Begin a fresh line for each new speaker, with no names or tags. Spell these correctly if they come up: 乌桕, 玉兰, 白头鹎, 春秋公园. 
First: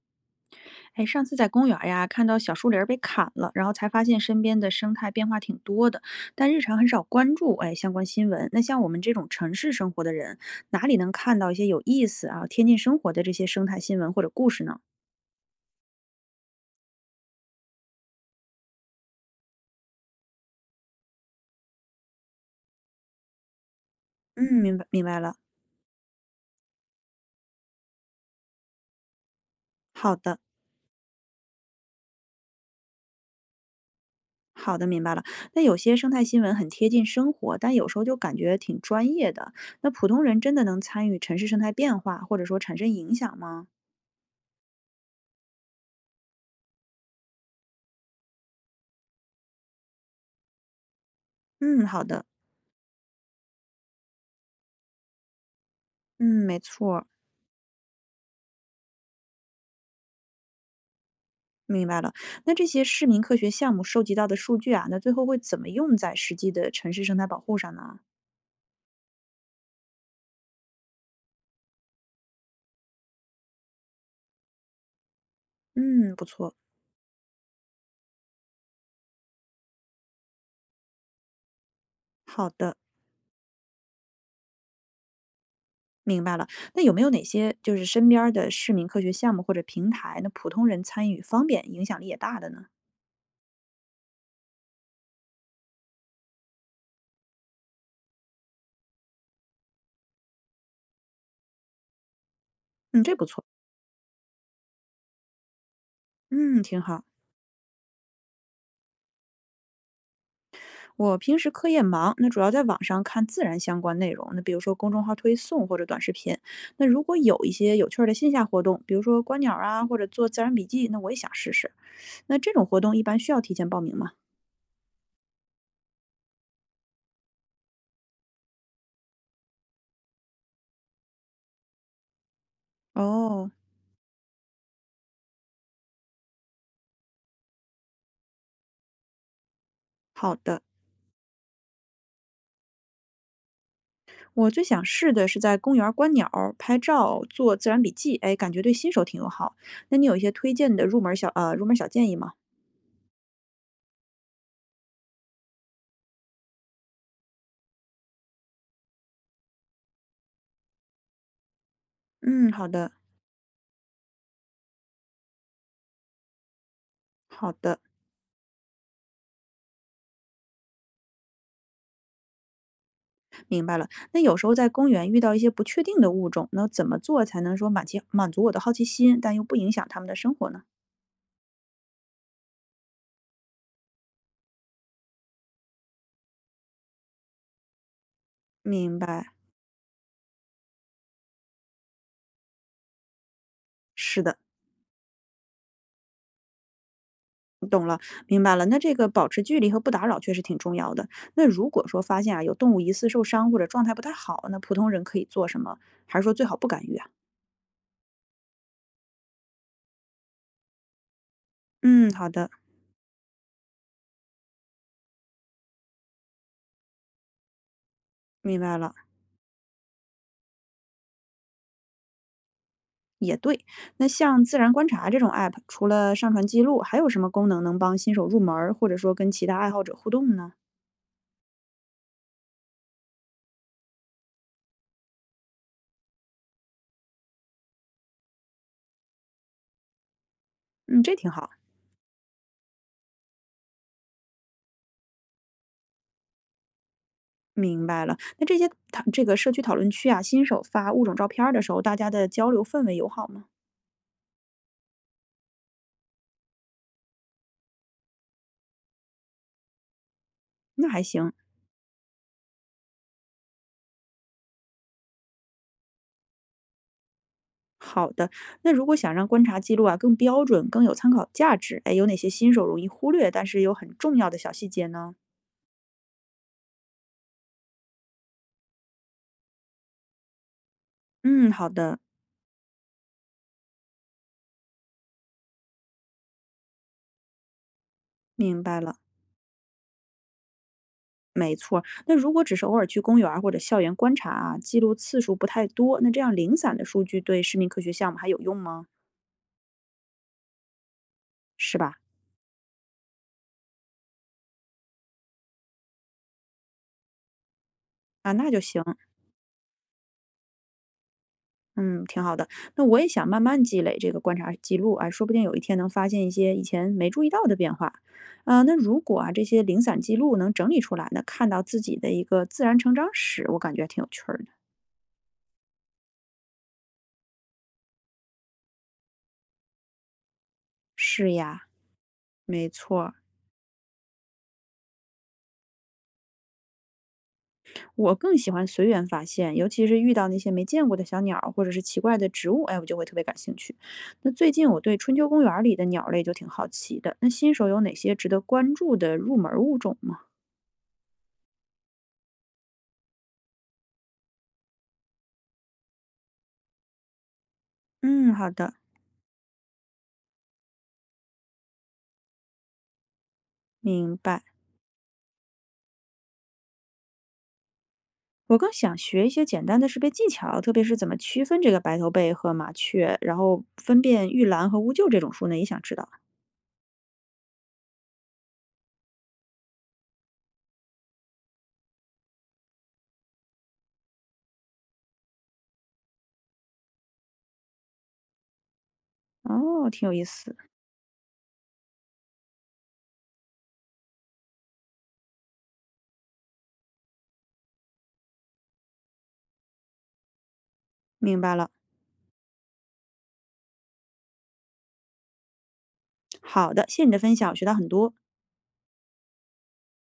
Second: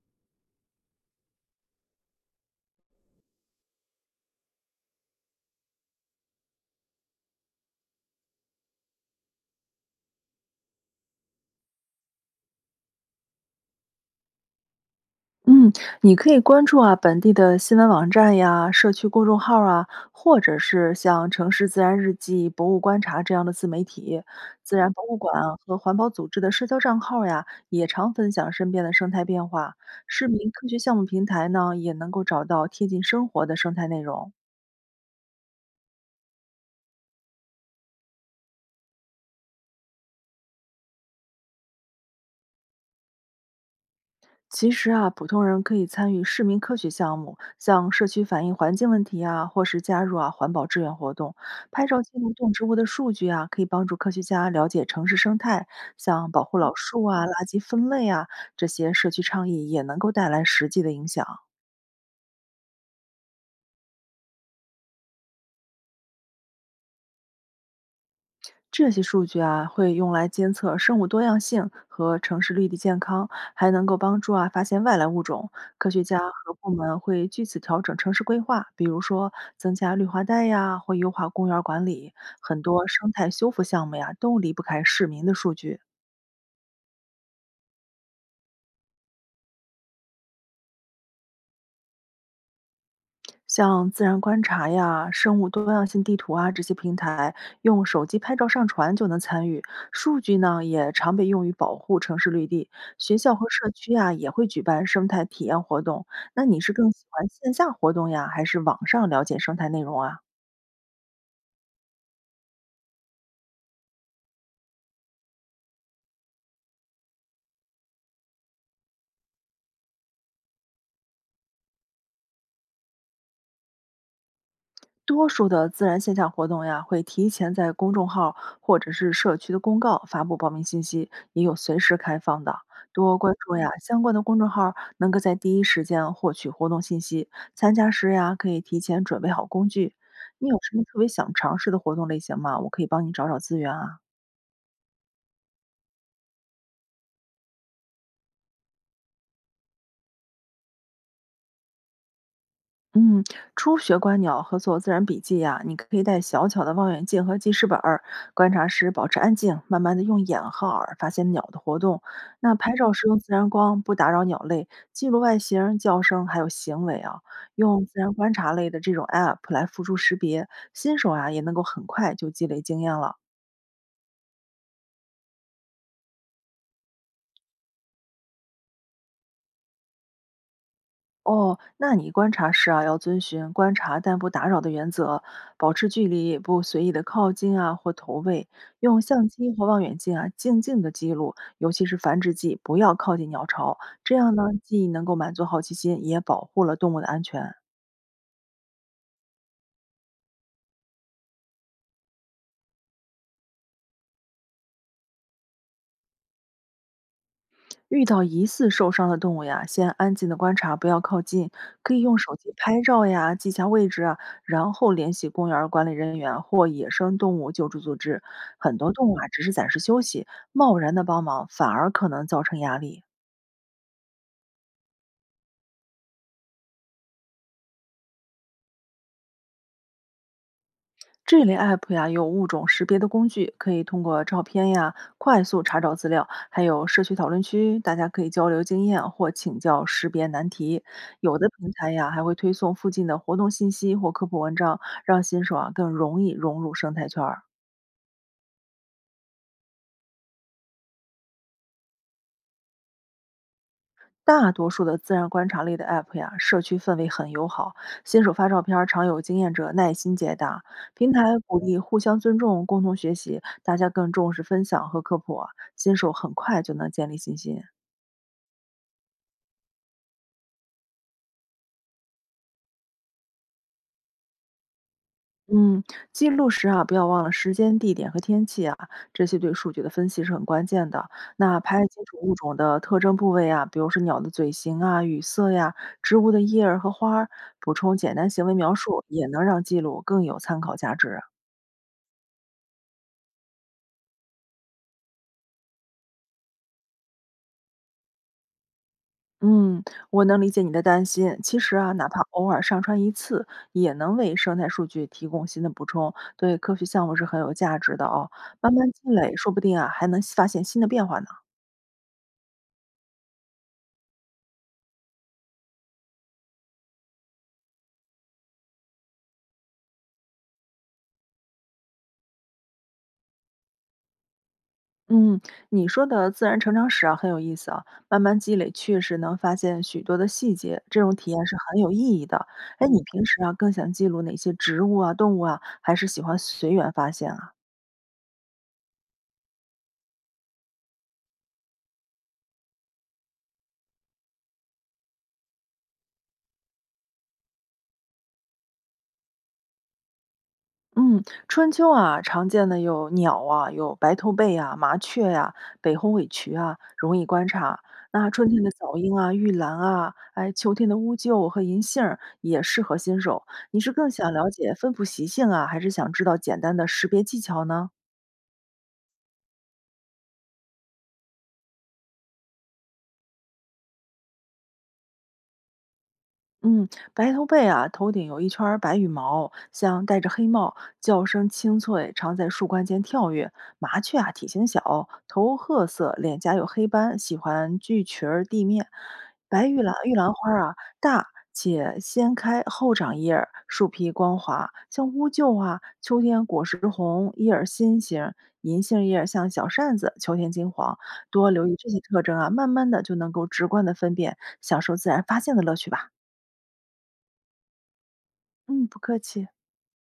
哎，上次在公园儿呀，看到小树林儿被砍了，然后才发现身边的生态变化挺多的，但日常很少关注相关新闻。那像我们这种城市生活的人，哪里能看到一些有意思啊、贴近生活的这些生态新闻或者故事呢？
嗯，你可以关注啊本地的新闻网站呀、社区公众号啊，或者是像《城市自然日记》《博物观察》这样的自媒体，
嗯，
自
明白
然博
明
物
白了。
馆啊和环保组织的社交账号呀，也常分享身边的生态变化。
好
市
的，
民科学项目平台呢，也能够找到贴近生活的生态内容。
好的，明白了。那有些生态新闻很贴近生活，但有时候就感觉挺专业的。那普通人真的能参与城市生态变化，或者说产生影响吗？
其实啊，普通人可以参与市民科学项目，像社区反映环境问题啊，或是加入啊环保志愿活动，拍
嗯，
照
好
记
的，
录动植物的数据啊，可以帮助科学家了解城市生态，
嗯，
像保护
没
老树
错
啊、垃圾分类啊，这些社区倡议也能够带来实际的影响。
明白了，那这些市民科学项目收集到的数据啊，那最后会怎么用在实际的城市生态保护上呢？
这些数据啊，会用来监测生物多样性和城市绿地健康，还能够帮助啊发现外来物种。科学
嗯，
家
不
和
错，
部门会据此调整城市规划，比如说增加绿化带呀，或优化公园管理。
好
很
的，
多生态修复项目呀，都离不开市民的数据。
明白了。那有没有哪些就是身边儿的市民科学项目或者平台，那普通人参与方便、影响力也大的呢？
像自然观察呀、生物多样性地图啊这些平台，用手机拍照上传就能参与。数据呢也常被用于保护城市绿地，
嗯，这
学
不
校
错，
和社区呀也会举办生态体验活动。那你
嗯，
是
挺
更
好。
喜欢线下活动呀，还是网上了解生态内容啊？
我平时课业忙，那主要在网上看自然相关内容，那比如说公众号推送或者短视频。那如果有一些有趣儿的线下活动，比如说观鸟儿啊，或者做自然笔记，那我也想试试。那这种活动一般需要提前报名吗？
多数的自然线下活动呀，会提前在公众号或者是社区的公告发布报名信息，也有随时开放的。多关
哦，
注呀相关的公众号，能够在第一时间获取活动信息。参加时呀，可以提前准备好工具。
好
你有
的。
什么特别想尝试的活动类型吗？我可以帮你找找资源啊。
我最想试的是在公园儿观鸟儿拍照、做自然笔记，哎，感觉对新手挺友好。那你有一些推荐的入门儿小建议吗？
嗯，初学观鸟和做自然笔记呀、你可以带小巧的望远镜和记事本儿，观察时保持安静，慢慢的用眼和耳发现鸟的活动。
嗯，
那
好
拍照
的，
时用自然光，不打扰鸟类，记录外形、叫声还有行为啊。
好的，
用自然观察类的这种 app 来辅助识别，新手啊也能够很快就积累经验了。
明白了。那有时候在公园遇到一些不确定的物种，那怎么做才能说满足我的好奇心，但又不影响他们的生活呢？
哦，那你观察时啊，要遵循观察但不打扰的原则，保持距离，不随意的靠近啊或投喂，
明
用
白，
相机或望远镜啊静静的记录，尤其是繁殖季，不要靠近鸟巢，这
是
样
的，
呢，既能够满足好奇心，也保护了动物的安全。
懂了，明白了。那这个保持距离和不打扰确实挺重要的。那如果说发现啊有动物疑似受伤或者状态不太好，那普通人可以做什么？还是说最好不干预啊？
遇到疑似受伤的动物呀，先安静的观察，不要靠近，可以
嗯，
用
好
手
的，
机拍照呀，记下位置啊，然后联系公园儿管理人员或野生动物救助组织。
明
很
白
多
了，
动物啊，只是暂时休息，贸然的帮忙反而可能造成压力。
也对。那像自然观察这种 app，除了上传记录，还有什么功能能帮新手入门儿，或者说跟其他爱好者互动呢？
这类 app 呀，有物种识别的工具，可以通过照片呀快速查找资料，还有社区讨论区，大家可以交流经验或请教识别难题。
嗯，这挺
有的
好。
平台呀，还会推送附近的活动信息或科普文章，让新手啊更容易融入生态圈儿。
明白了，那这些这个社区讨论区啊，新手发物种照片儿的时候，大家的交流氛围友好吗？
大多数的自然观察类的 app 呀，社区氛围很友好，新手发照片儿常有经验者耐心解答。
那还
平
行。
台鼓励互相尊重、共同学习，大家更重视分享和科普啊新手很快就能建立信心。
好的，那如果想让观察记录啊更标准、更有参考价值，哎，有哪些新手容易忽略但是又很重要的小细节呢？
嗯，记录时啊，不要忘了时间、地点和天气啊，这些对数据的分析是很关键的。
嗯，
那
好
拍
的，
清楚物种的特征部位啊，比如说鸟的嘴型啊、羽色呀、植物的叶儿和花儿，补充简单行为
明
描
白了。
述，也能让记录更有参考价值啊。
没错儿那如果只是偶尔去公园儿或者校园观察啊，记录次数不太多，那这样零散的数据对市民科学项目还有用吗？
嗯，我能理解你的担心。其实
是
啊，
吧？
哪怕偶尔上传一次，也能为生态数据提供新的补充，对科学项目是很有价值的哦。
啊，那就
慢
行，
慢积累，说不定啊，还能发现新的变化呢。
嗯，挺好的。那我也想慢慢积累这个观察记录啊，说不定有一天能发现一些以前没注意到的变化。啊，那如果啊这些零散记录能整理出来，呢，看到自己的一个自然成长史，我感觉还挺有趣儿的。
嗯，你说的自然成长史啊，很有意思啊。慢慢积累，确实能发现许多的细节，这种体
是
验是
呀，
很有意义的。
没
哎，你
错儿。
平时啊，更想记录哪些植物啊、动物啊，还是喜欢随缘发现啊？
我更喜欢随缘发现，尤其是遇到那些没见过的小鸟儿或者是奇怪的植物，哎，我就会特别感兴趣。那最近我对春秋公园儿里的鸟类就挺好奇的，那新手有哪些值得关注的入门儿物种吗？
嗯，春秋啊，常见的有鸟啊，有白头鹎啊、麻雀呀、北红尾渠啊，容易观察。那
嗯，
春
好
天的
的，
早莺啊、玉兰啊，哎，秋天的乌桕和银杏儿也适合新手。你是更
明
想
白。
了解分布习性啊，还是想知道简单的识别技巧呢？
我更想学一些简单的识别技巧，特别是怎么区分这个白头鹎和麻雀，然后分辨玉兰和乌桕这种树呢，也想知道。
嗯，白头鹎啊，头顶有一圈儿白羽毛，像戴着黑帽，叫声清脆，常在树冠间跳跃。麻雀啊，体型小，头褐色，脸颊有黑斑，喜欢聚群儿地面。白玉
哦，
兰
挺
玉
有意
兰花
思，
儿啊，大且先开后长叶儿，树皮光滑，像乌桕啊。秋天果实红，叶儿心形，银杏叶儿像小扇子，秋天金黄。
明
多
白
留
了。
意这些特征啊，慢慢的就能够直观的分辨，享受自然发现的乐趣吧。
好的，谢谢你的分享，我学到很多。
嗯，不客气。